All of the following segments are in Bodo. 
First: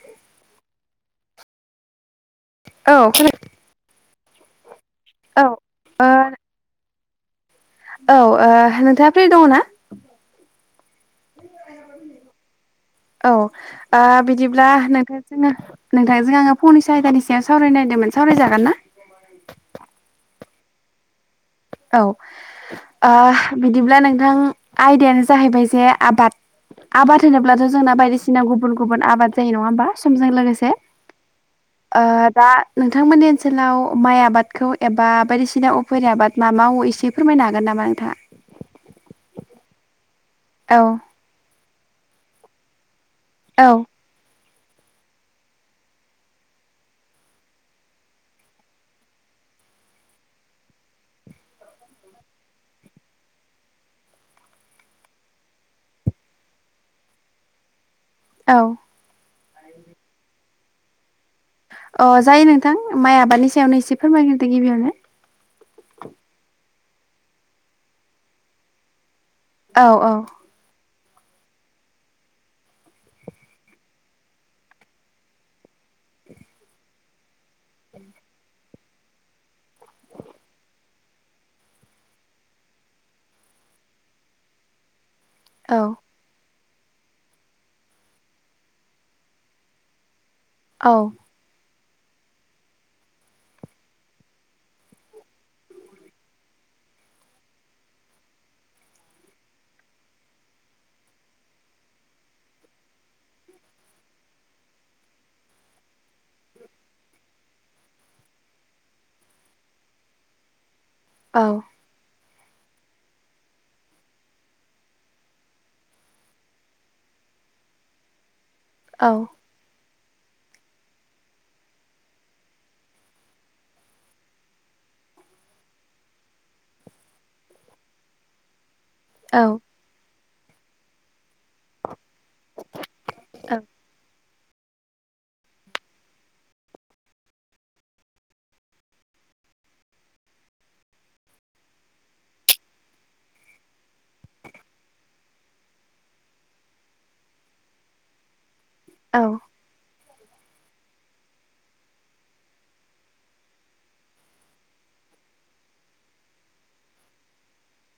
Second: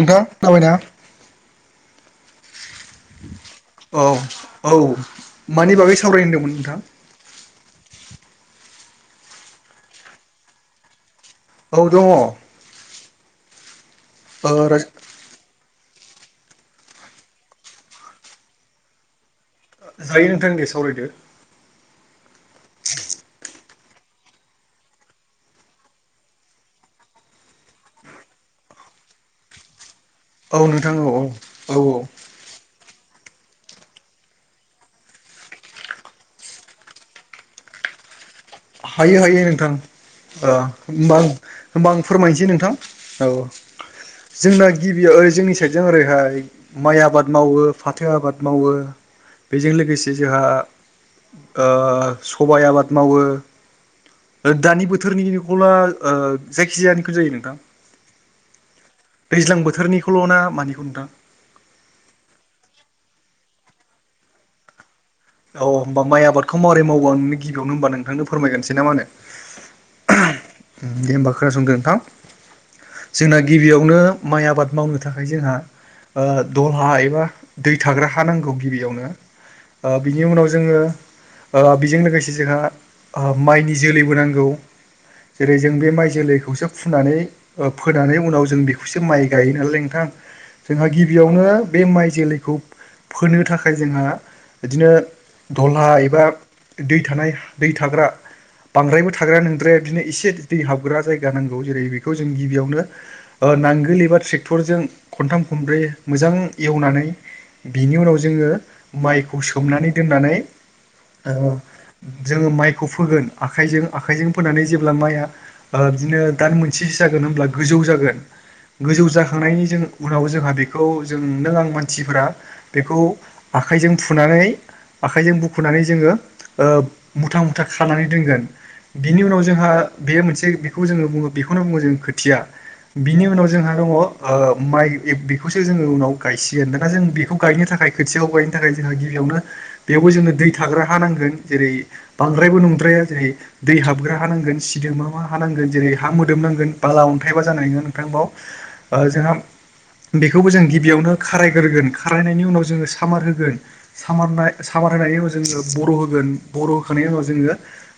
नोंथां खोनाबायना? औ खोना औ औ औ मानि बागै ओ सावरायनो होनदोंमोन नोंथां? औ ओ नोंथाङा फ्रि दङ ना? औ दङ। औ ओ बिदिब्ला नोंथां जोङो नोंथांजों आङो फंनैसो आयदानि सायाव सावरायनो नायदोंमोन सावरायजागोन ना? जायो नोंथां दे सावरायदो। औ ओ बिदिब्ला नोंथां आयदायानो जाहैबाय जे आबाद आबाद होनोब्लाथ' जोंना बायदिसिना गुबुन गुबुन आबाद जायो नङा होमबा समजों औ लोगोसे नोंथां औ औ औ ओ दा नोंथांमोननि ओनसोलाव माइ आबादखौ एबा बायदिसिना उफेर आबाद मा मावो एसे फोरमायनो हागोन नामा नोंथाङा? हायो हायो नोंथां ओ औ होमबां होमबा आं फोरमायनोसै नोंथां। औ। जोंना गिबिया ओरै जोंनि साइडजों ओरैहाय माइ आबाद मावो, फाथो आबाद मावो, बेजों लोगोसे जोंहा ओ सबाय आबाद मावो, दानि बोथोरनि न'खौला ओ जायखिजायानिखौ जायो नोंथां? औ। दैज्लां बोथोरनिखौल' ना मानिखौ नोंथां? अ जायो नोंथां माइ आबादनि सायावनो एसे फोरमायगोरदो गिबियावनो। अ होमबा माइ आबादखौ मारै मावो आंनो गिबियावनो होनबा नोंथांनो फोरायगसे ना मानो? औ औ। दे होमबा खोनासंदो नोंथां। जोंना गिबियावनो माइ आबाद मावनो थाखाय जोंहा ओ दल हा एबा दै थाग्रा हा नांगौ गिबियावनो। ओ बिनि उनाव जोङो ओ बेजों लोगोसे जोंहा ओ माइनि जोलैबो नांगौ। जेरै जों बे माइ जोलैखौसो फुनानै ओफोनानै उनाव जों बेखौसो माइ गायो नालाय नोंथां। जोंहा गिबियावनो बे माइ जोलैखौ फोनो थाखाय जोंहा बिदिनो दलहा एबा दै थानाय दै थाग्रा बांद्रायबो थाग्राया नोंद्राया बिनो एसे दै हाबग्रा जायगा नांगौ जेरै बेखौ जों गिबियावनो ओ ओ नांगोल एबा ट्रेक्टरजों खनथाम खनब्रै मोजां एवनानै बिनि उनाव जोङो माइखौ सोमनानै दोननानै ओ जोङो माइखौ फोगोन आखाइजों आखाइजों फोनानै जेब्ला माइआ बिनो दान मोनसेसो जागोन, होनब्ला गोजौ जागोन गोजौ जाखांनायनि जों उनाव जोंहा बेखौ जों नों आं मानसिफोरा बेखौ आखाइजों फुनानै बुखुनानै आखाइजों बुखुनानै जोङो मुथा मुथा खानानै दोनगोन। बिनि उनाव जोंहा बेयो मोनसे बेखौ जोङो बुङो बेखौनो बुङो जों खोथिया। बिनि उनाव जोंहा दङ ओ माइ ए बेखौसो जोङो उनाव गायसिगोन, दाना जों बेखौ गायनो थाखाय खोथियाखौ गायनो थाखाय जोंहा गिबियावनो बेयावबो जोंनो दै थाग्रा हा नांगोन जेरै बांद्रायबो नंद्राया जेरै दै हाबग्रा हानांगोन सिदोमा मा हा नांगोन जेरै हा मोदोमनांगोन बाला अन्थाइबा जानाय नङा नोंथां बाव। ओ जोंहा बेखौबो जों गिबियावनो खारायग्रोगोन खारायनायनि उनाव जोङो सामार होगोन, सामारनाय सामार होनाय उनाव जोङो बर' होगोन बर' होखांनायनि उनाव जोङो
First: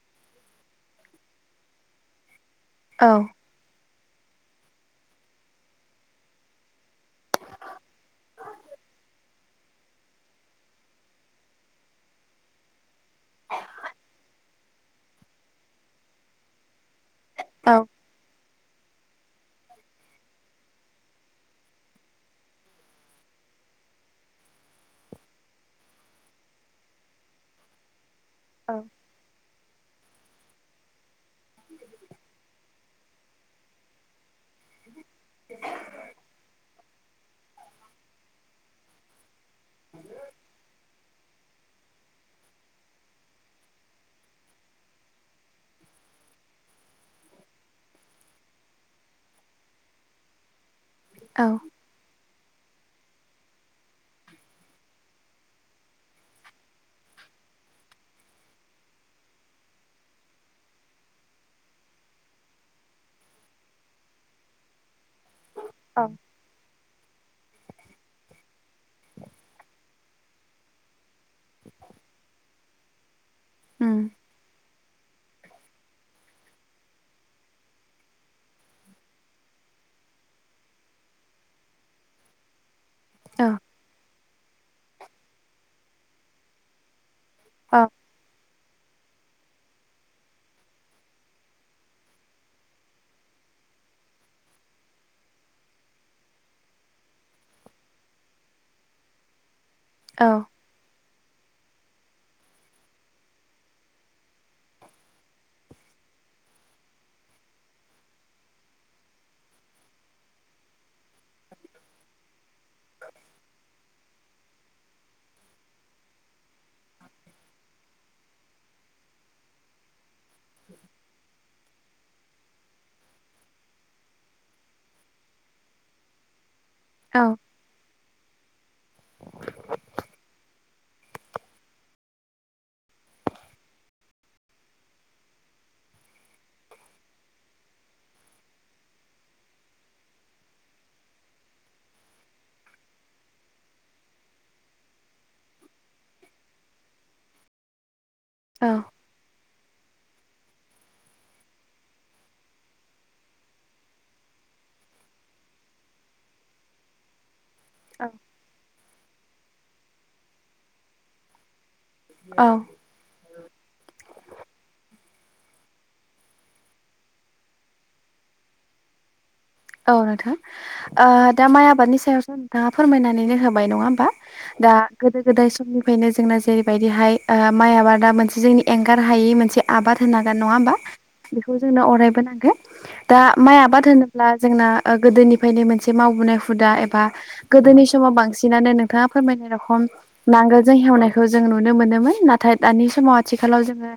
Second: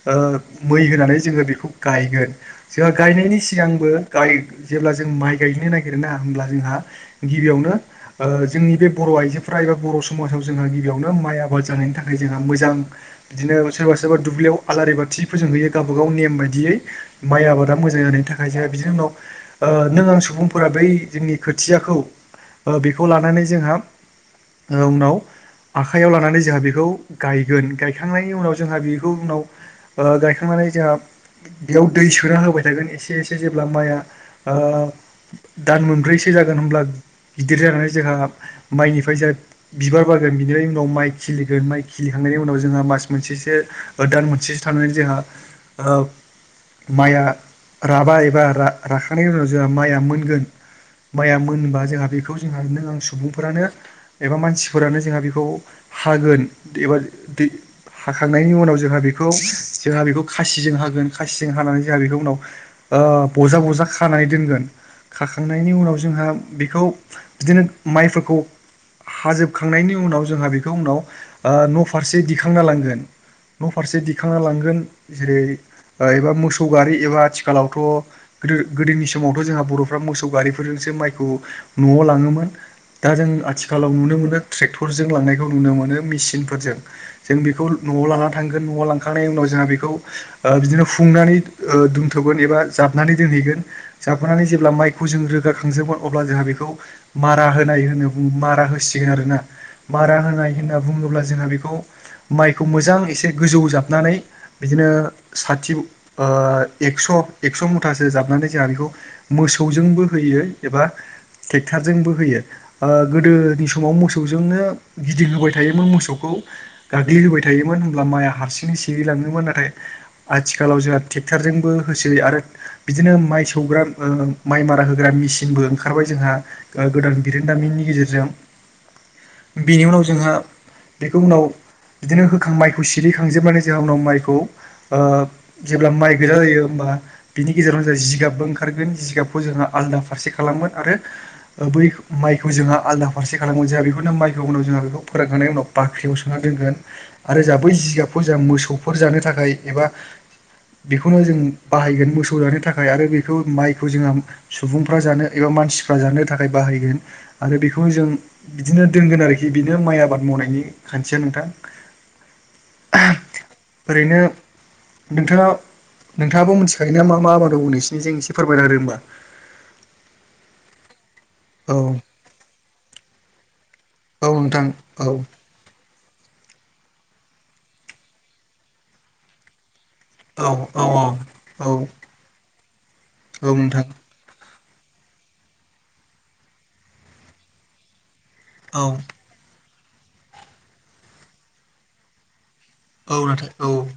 ओ मै होनानै जोङो बेखौ गायगोन। जोंहा गायनायनि सिगांबो गाय जेब्ला जों माइ गायनो नागिरोना होमब्ला जोंहा गिबियावनो ओ जोंनि बे बर' आइजोरा एबा बर' समाजाव जोंहा गिबियावनो माइ आबाद जानायनि थाखाय जोंहा मोजां बिदिनो सोरबा सोरबा दुब्लियाव आलारि बाथि फोजों नुयो गाबागाव नेम बायदियै माइ आबादा मोजां जानायनि थाखाय जोंहा बिदिनिउनाव ओ नों आं सुबुंफोरा बै जोंनि खोथियाखौ ओ बेखौ लानानै जोंहा ओ उनाव आखाइयाव लानानै जोंहा बेखौ गायगोन। गायखांनायनि उनाव जोंहा बेखौ उनाव ओ गायखांनानै जोंहा -' बेयाव दै सोना होबाय थागोन एसे एसे जेब्ला माइआ ओ दान मोनब्रैसो जागोन होनब्ला गिदिर जानानो जोंहा माइनिफ्राय जाय बिबार बारगोन बिनिबाय उनाव माइ खिलिगोन माइ खिलिखांनायनि उनाव जोंहा मास मोनसेसो दान मोनसेसो थनानै जो हा ओ माइया राबा एबा रा-राखानायनि उनाव जोहा माइआ मोनगोन माइया मोनबा जोहा बेखौ जोहा नों आं सुबुंफोरानो एबा मानसि फोरानो जोहा बेखौ हागोन देबा दै हाखांनायनि उनाव जोहा बेखौ जोहा बेखौ खासिजों हागोन खासिजों हानानै जोहा बेखौ उनाव ओ बजा बजा खानाय दोनगोन। खाख खांनायनि उनाव जोंहा बेखौ बिदिनो माइफोरखौ हाजोब खांनायनि उनाव जोंहा बेखौ उनाव ओ न' फारसे दिखांना लांगोन न' फारसे दिखांना लांगोन जेरै एबा मोसौ गारि एबा आथिखालावथ' गोदो गोदोनि समावथ' जोंहा बर'फ्रा मोसौ गारिफोरजोंसो सो माइखौ न'आव लाङोमोन दा जों आथिखालाव नुनो मोनो जों लांनायखौ नुनो मोनो मिचिनफोरजों जों बिखौल न'आव लाना थांगोन न'आव लां खांनायनि उनाव जोंहा बेखौ ओ बिदिनो फुंनानै ओ दोन्थ'गोन एबा जाबनानै दोनहैगोन जाफ्फानानै जेब्ला माइखौ जों रोगाखांजोबगोन अब्ला जोंहा बेखौ मारा होनाय होनो बुं बु‌ं मारा होसिगोन आरोना मारा होनाय होनना बुङोब्ला जोंहा बेखौ माइखौ मोजां एसे गोजौ जाबनानै बिदिनो सथिव ओ ओ एक्स' एक्स' मुथासो जाबनानै जोंहा बेखौ मोसौजोंबो होयो एबा ट्रेक्टारजोंबो होयो ओ गोदोनि समाव मो सौजोंनो गिदिं होबाय थायोमोन मोसौखौ गाग्लिहोबाय थायोमोन होमब्ला माइआ हारसिंनो सिरिला- ङोमोन नाथाय आथिखालाव जोंहा टेक्टार जोंबो होसै आरो बिदिनो माइ सौग्रा ओ ओं माइ मारा होग्रा मिसिनबो ओंखारबाय जोंहा ओ गोदान बिरोनदामिननि गेजेरजों बेनि उनाव जोंहा बेखौ उनाव बिदिनो होखां माइखौ सिरिखांजोबनानै जोङा उनाव माइखौ ओ जेब्ला माइगोजा जायो होम बा बिनि गेजेरावनो जोङा जिगाबबो ओंखारगोन जिबखौ जोंहा आलादा फारसे खालामगोन आरो ओ बै माइखौ जों आलादा फारसे खालामोन जोंहा बेखौनो माइखौ उनाव जोंहा बेखौ फोरोंखांनायनि उनाव बाख्रियाव सोना दोनगोन आरो जोंहा बै जिगाब फो जाहा मोसौफोर जानो थाखाय एबा बेखौनो जों बाहायगोन मोसौ जानो थाखाय आरो बेखौ माइखौ जोंहा सुबुंफ्रा जानो एबा मा सिफ्रा जानो थाखाय बाहायगोन आरो बेखौनो जों बिदिनो दोनगोन आरोखि बेनो माइ आबाद मावनायनि खान्थिया नोंथां आहाम ओरैनो नोंथाङा नोंथाङाबो मोनथिखायो ना मा मा आबाद दं नोंसिरनिजों एसे फोरमायना होदो होमबा औ नोंथां ओ दा माइ आबादनि सायावसो नोंथाङा फोरमायनानैनो हो बाय नङा होमबा औ नोंथां दा औ गोदो‌ गोदाय समनि फ्रायनो जोंना जेरैबायदिहाय ओ माइ आबादा मोनसे जोंनि एंगार हायै मोनसे आबाद होनांगोन नङा औ होमबा औ बेखौ औ जोंनो अरायबोनांगोन दा औ माइ आबाद नोंथां होनोब्ला जोंना ओ गोदोनिफ्रायनो मोनसे मावबोनाय हुदा एबा गोदोनि समाव बांसि नानो औ नोंथाङा फोरमायनाय रखम नांगोलजों हेवनायखौ जों नुनो मोनोमोन ना थाय दानि समाव औ आथिखालाव नोंथां औ नोंथां औ नोंथां औ नोंथां औ जोङो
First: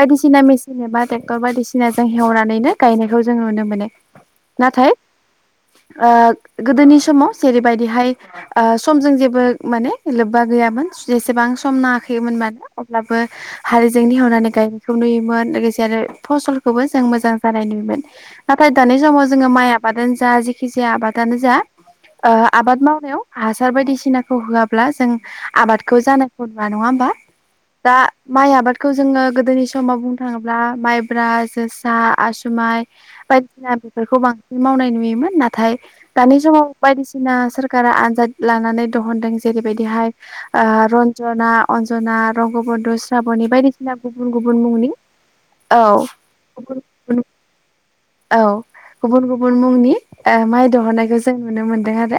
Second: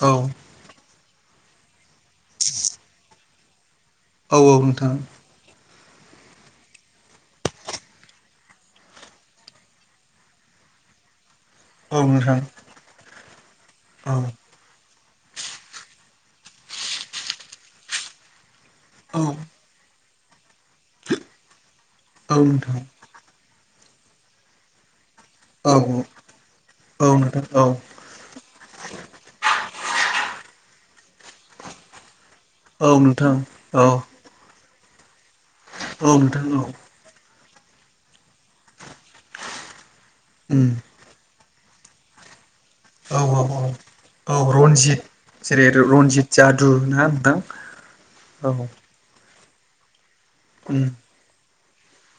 बायदिसिना मेसिन एबा ट्रेक्टर बायदिसि नाजों हेवनानैनो गायनायखौ जों नुनो मोनो औ औ नाथाय नोंथां ओ गोदोनि समाव जेरैबायदिहाय ओ समजों जेबो माने लोब्बा गैया यामोन जेसेबां सम नाङाखैमोन मानो अब्लाबो हालजोंनि हेवनानै गाय नाय खौ नुयोमोन लोगोसे आरो फसलखौबो जों मोजां जानाय नुयोमोन नाथाय दानि समाव जों आबादानो जा जेखि जाया आबादानो जा ओ आबाद मावनायाव हासार बायदिसिनाखौ होआब्ला जों आबादखौ औ जानायखौ नुवा नङा होमबा औ नोंथां औ दा माइ आबादखौ जोङो गोदोनि समाव बुंनो थाङोब्ला माइब्रा जोसा आसु माय औ नोंथां बायदिसिना औ बेफोरखौ बांसिन मावनाय नुयोमोन नाथाय औ दानि नोंथां औ समाव बायदिसिना सोरखारा आनजाद लानानै दहनदों जेरैबायदिहाय ओ उम रनजना अनजना रंग बन्द औ औ स्राबनि औ बायदिसिना गुबुन औ गुबुन मुंनि रन्जित जेरै औ र-रनजित जादु गुबुन ना गुबुन नोंथां औ गुबुन गुबुन मुंनि ओ माइ उम दहननायखौ जों नुनो मोनदों आरो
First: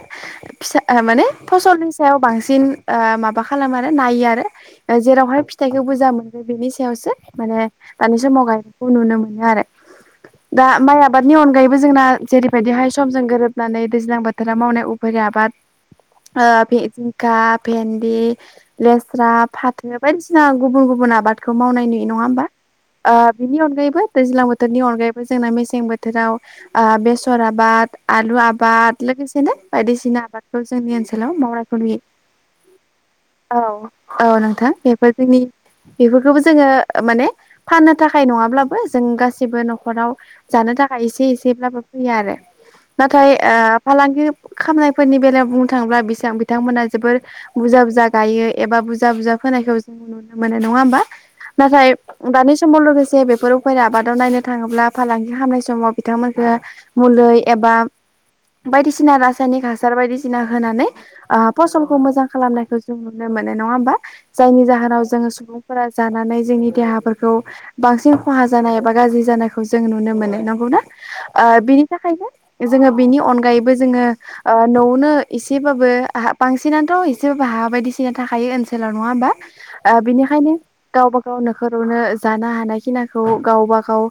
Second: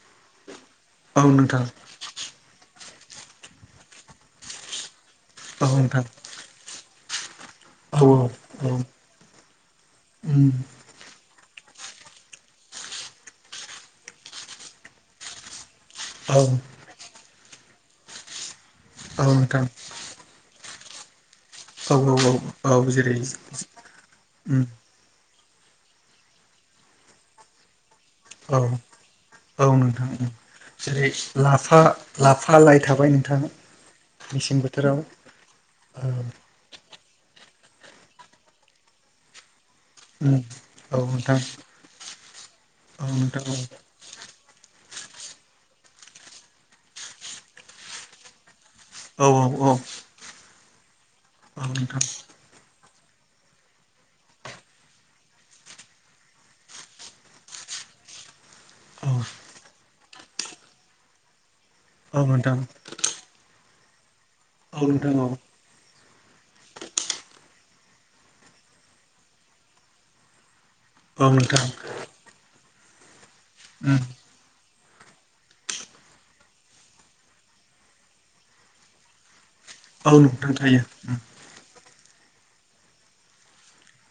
फिसा ओ औ माने नोंथां फसलनि सायाव बांसिन ओ माबा खालामो आरो नायो आरो ओ जेरावहाय औ फिथाइखौ नोंथां बुर्जा मोनगोन बेनि सायावसो माने औ दानि समाव औ गायनायखौ नुनो मोनो आरो उम दा माइआ नि अनगायैबो जोंना जेरैबायदिहाय समजों गोरोबनानै दैज्लां बोथोराव मावनाय उफेरिया आबाद औ ओ भे-जिंखा, भेन्दि, लेस्रा, नोंथां फाथो बायदिसिना गुबुन गुबुन आबादखौ मावनाय औ नुयो। नङा औ होमबा? औ ओ‌ जेरै बिनि अनगायैबो दैज्लां उम बोथोरनि अनगायै बो जोंना मेसें बोथोराव ओ बेसर आबाद आलु औ आबाद लोगोसेनो औ नोंथां बायदिसिना उम आबादखौ जोंनि जेरै ओनसोलाव मावनायखौ लाफा नुयो। लाफा लाइ थाबाय नोंथां औ औ मेसें नोंथां बोथोराव बेफोर जोंनि औ बेफोरखौबो जोङो माने फाननो थाखाय नङाब्लाबो जों गासिबो न'खराव उम जानो थाखा य औ एसे नोंथां एसेब्लाबो फैयो आरो औ नाथाय नोंथां ओ औ फालांगि खामनायफोरनि बेलायाव बुंनो थाङोब्ला बिसां-बिथांमोनहा जोबोर बुजा-बुजा गायो एबा औ बुजा-बुजा औ फोनायखौ जोंङो नुनो मोनोनङा होमबा? औ नाथाय नोंथां दानि समाव लोगो से बेफोर उफेरा आबादाव नायनो थाङोब्ला फालांगि खालामनाय स माव बिथांमोनखो मुलै एबा औ बायदिसिना रासायनिक हासार बायदिसि ना होनानै ओ फसलखौ औ मोजां नोंथां खालामनायखौ जों नुनो मोनो। नङा होमबा? जायनि औ जाहोनाव नोंथां जोङो औ सुबुंफोरा जानानै जोंनि देहाफोरखौ बांसिन खहा जानाय एबा गाज्रि जानायखौ जों नुनो मोनो। नंगौ ना? औ ओ नोंथां बिनि थाखायनो जोङो बिनि अनगायैबो उम जोङो ओ न'आवनो एसेबाबो बांसिनथ' एसेबाबो हा बायदिसिना थाखायो ओनसोलाव, नङा होमबा? ओ औ बिनिखायनो नोंथां थायो उम गावबा गाव नोखरावनो जानो हानाय खिनाखौ गावबा गाव ओ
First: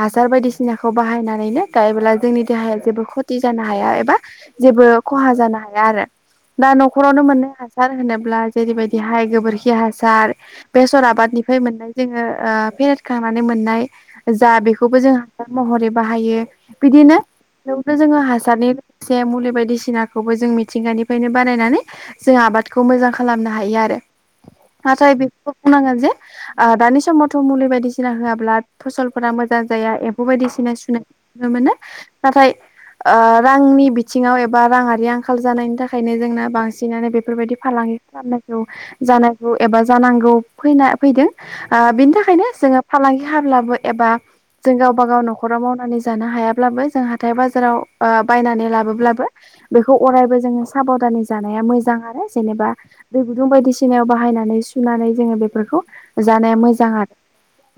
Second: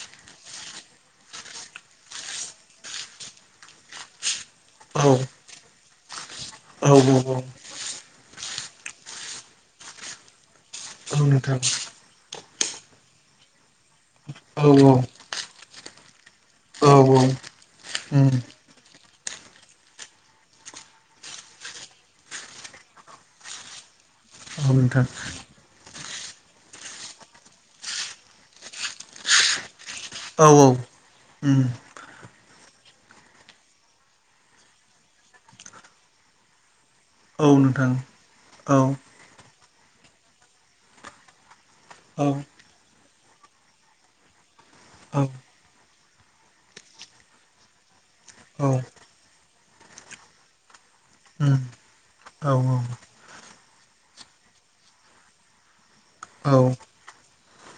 हासार बायदि सिनाखौ बाहायनानैनो गायोब्ला जोंनि देहाया जेबो खथि जानो हाया एबा जेबो औ खहा जानो हाया आरो दा औ न'खरावनो औ मोनो हासार होनोब्ला जेरैबायदि हाय गोबोरखि हासार, बेसर औ नोंथां आबादनिफ्राय मोननाय जोङो ओ फेरेदखांनानै मोननाय जा औ बेखौबो जों हासार महरै बाहायो। औ बिदिनो बेवनो जोङो उम औ हासारनि से मुलि बायदिसिनाखौबो जों मिथिंगानिफ्रायनो बानायनानै जों आबादखौ मोजां खालामनो हायो आरो नोंथां फास्थआव बेफोरखौ बुंनांगोन जे ओ दानि समावथ' मुलि बायदिसिना होआब्ला फसलफोरा मोजां जाया ए म्फौ बेबायायदि औ औ सिनाय सुनाय नुनो उम मोनो। नाथाय ओ रांनि बिथिङाव एबा राङारि आंखाल जानायनि थाखायनो जोंना बां सिनानो औ बेफोरबायाददि नोंथां फालांगि खालामनांगौ औ जानांगौ एबा जानांगौ फैना फैदों। ओ बिनि औ औ थाखायनो जोङो फालांगि हाब्लाबो एबा जों गावबा गाव उम न'खराव मावनानै जानो हायाब्लाबो जों हाथाय-बाजाराव ओ औ बायनानै औ लाबोब्लाबो बेखौ अरायबो जों साब'धानै जानाया मोजां आरो जेनेबा दै गुदुं बायदिसिना याव बाहायनानै सुनानै जोङो बेफोरखौ जानाया मोजां आरो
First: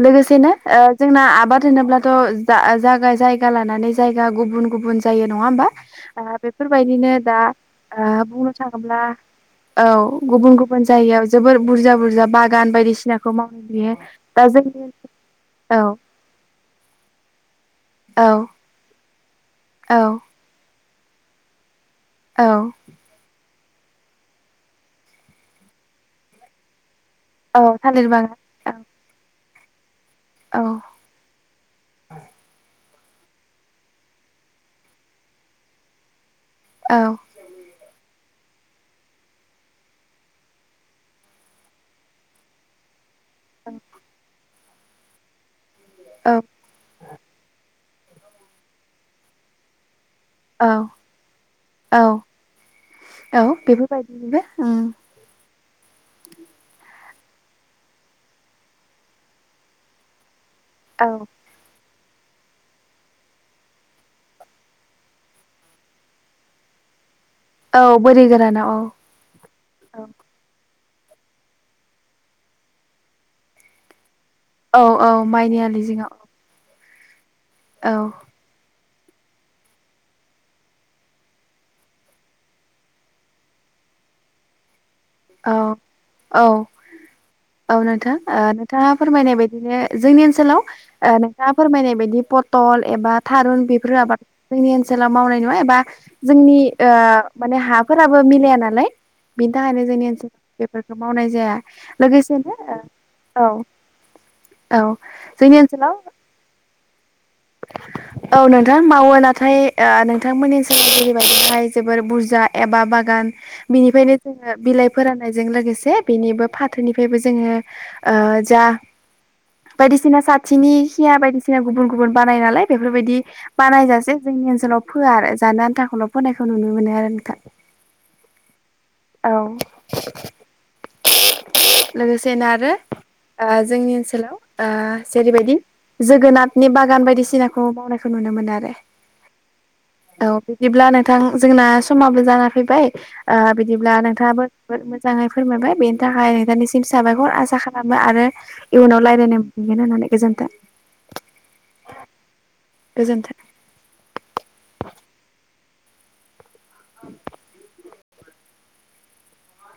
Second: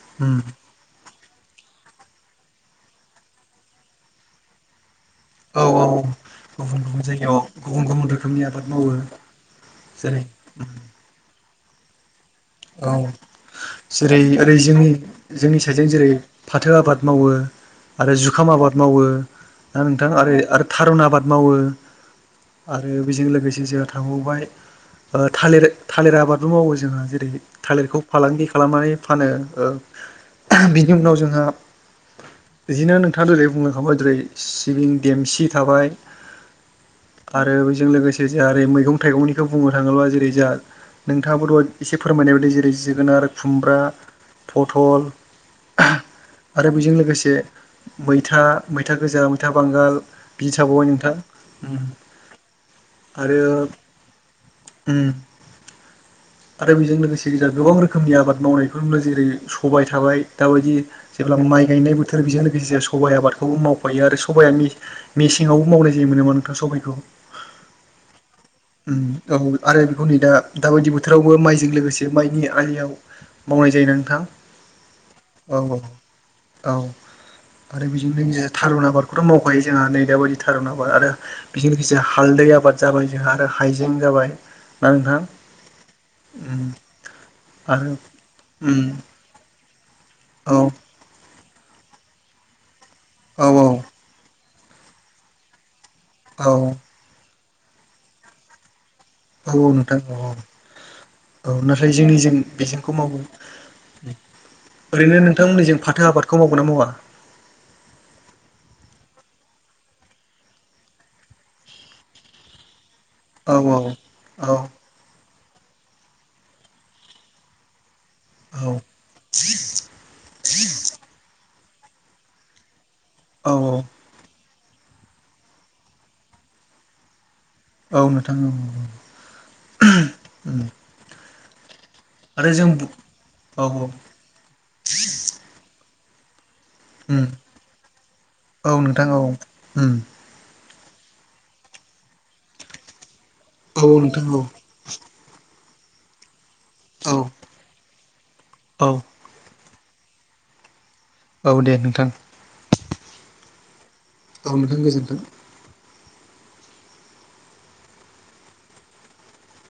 उम लोगोसेनो ओ जोंना आबाद होनोब्लाथ' जा- जाया-जायगा लानानै जायगा गुबुन-गुबुन जायो। नङा औ होमबा? औ ओ गुबुन गुबुन बेफोरबायदिनो जायगायाव दा गुबुन गुबुन ओ रोखोमनि बुंनो आबाद मावो थाङोब्ला औ जेरै गुबुन-गुबुन जायगायाव जोबोर बुरजा-बुरजा बा औ जेरै ओरै जोंनि जोंनि औ साइडजों जेरै फाथो आबाद मावो आरो औ जुखाम आबाद मावो ना औ नोंथां ओरो‌ थारुन आबाद मावो औ आरो बेजों लोगोसे गेजेराव थाबावबाय ओ थालिर-थालिर आबबो मावो जोङो जेरै औ थालिरखौ थालिर बागान फालांगि खालामनानै फानो। ओ औ बिनि उनाव जोंङो बिदिनो नोंथाङा जेरै बुंलांखांबाय जेरै सिबिं देमसि थाबाय औ आरो बेजों लोगो से ओरै मैं-थाइगंनिखौ बुंनो थाङोब्ला जेरै जोंहा नोंथाङाबो एसे फोरमायनाय बाय दि जेरै जोगोनार, खुमब्रा, पथल औ आरो बेजों लोगोसे मैथा- मैथा गोजा, मैथा बांगाल बि औ थाबावबाय नोंथां। उम औ आरो औ बेफोरबायदिनिबो उम आरो बेजों लोगोसे गोजा गोबां रोखोमनि आबाद मावनायफोर जेरै सबाय थाबाय दाबायदि औ जेब्ला माइ गायनाय बो थोर बेजों लोगोसे सबाइ आबादखौबो मावफायो आरो सबाया मेसे मेसेंआवबो मावनाय जायो मोननामा नोंथां सबाइखौ औ बोरि गोरानाव औ औ आरो औ बेखौ नै दा दाबायदि बोथोरावबो माइजों लोगोसे माइनि आलियाव मावनाय जायो नोंथां औ औ माइनि आलि जिङाव औ आरो औ बेजों लोगोसे थारुन आबार बेथ' मावखायो जोंहा नै दा बायदि थारुन आबाद आरो बेजों लोगोसे हालदै आबाद जाबाय जोंहा हाइजें जाबा जाबाय दा नोंथां औ औ ओम औ नोंथां नोंथाङा फोरमायनाय बदिनो जोंनि औ ओनसोलाव दा फोरमायनाय बायदि पटल एबा औ थारुन बेफोर आबाद जोंनि ओनसोलाव मावनाय नुआ एबा औ जोंनि औ ओ माने हाफोराबो मिलाया नालाय औ बिनि थाखायनो नोंथां औ जोंनि ओ बेफोरखौ मावनाय औ जाया नाथाय जोंनि जों लोगोसेनो बेजोंखौ मावो ओ औ। औ ओरैनो जोंनि नोंथांमोननिजों ओनसोलाव फाथो आबादखौ मावगोन ना मावा औ नोंथां मावो नाथाय ओ नोंथांमोननि ओनसोलनि जरैबायदिहाय जोबोर बुरजा एबा बा गान औ औ बिनिफ्रायनो जोङो बिलाइ फोराननायजों लोगोसे बेनिबो फाथोनिफ्रायबो जोङो ओ जा औ बायदिसिना साथिनि खिया बायदिसिना गुबुन गुबुन बानाय नालाय बे बेफोरबायदि औ बानायजासे जोंनि ओनसोलाव फोआ आरो जानो आन्थाखौल' फोनायखौ नुनो मोनो आरो नोंथां औ नोंथाङ औ! औ लोगोसेनो आरो ओ औ जोंनि ओनसोलाव जेरैबायदि जोगोनाथनि बागान उम बायदिसिनाखौ मावनायखौ नुनो मोनो औ आरो नोंथां औ उम औ। बिदिब्ला नोंथां जोंना समाबो जाना फैबाय ओ औ बिदिब्ला नोंथां औ नोंथाङाबो जोबोद मोजाङै फोरमायबाय बेनि थाखाय नोंथांनिसिम औ साबायखर आसा खालाम आरो औ इयुनाव रायलायनो मोनगोन होननानै गोजोनथों। औ दे नोंथां। गोजोन्थों। औ नोंथां गोजोन्थों। [inaudible]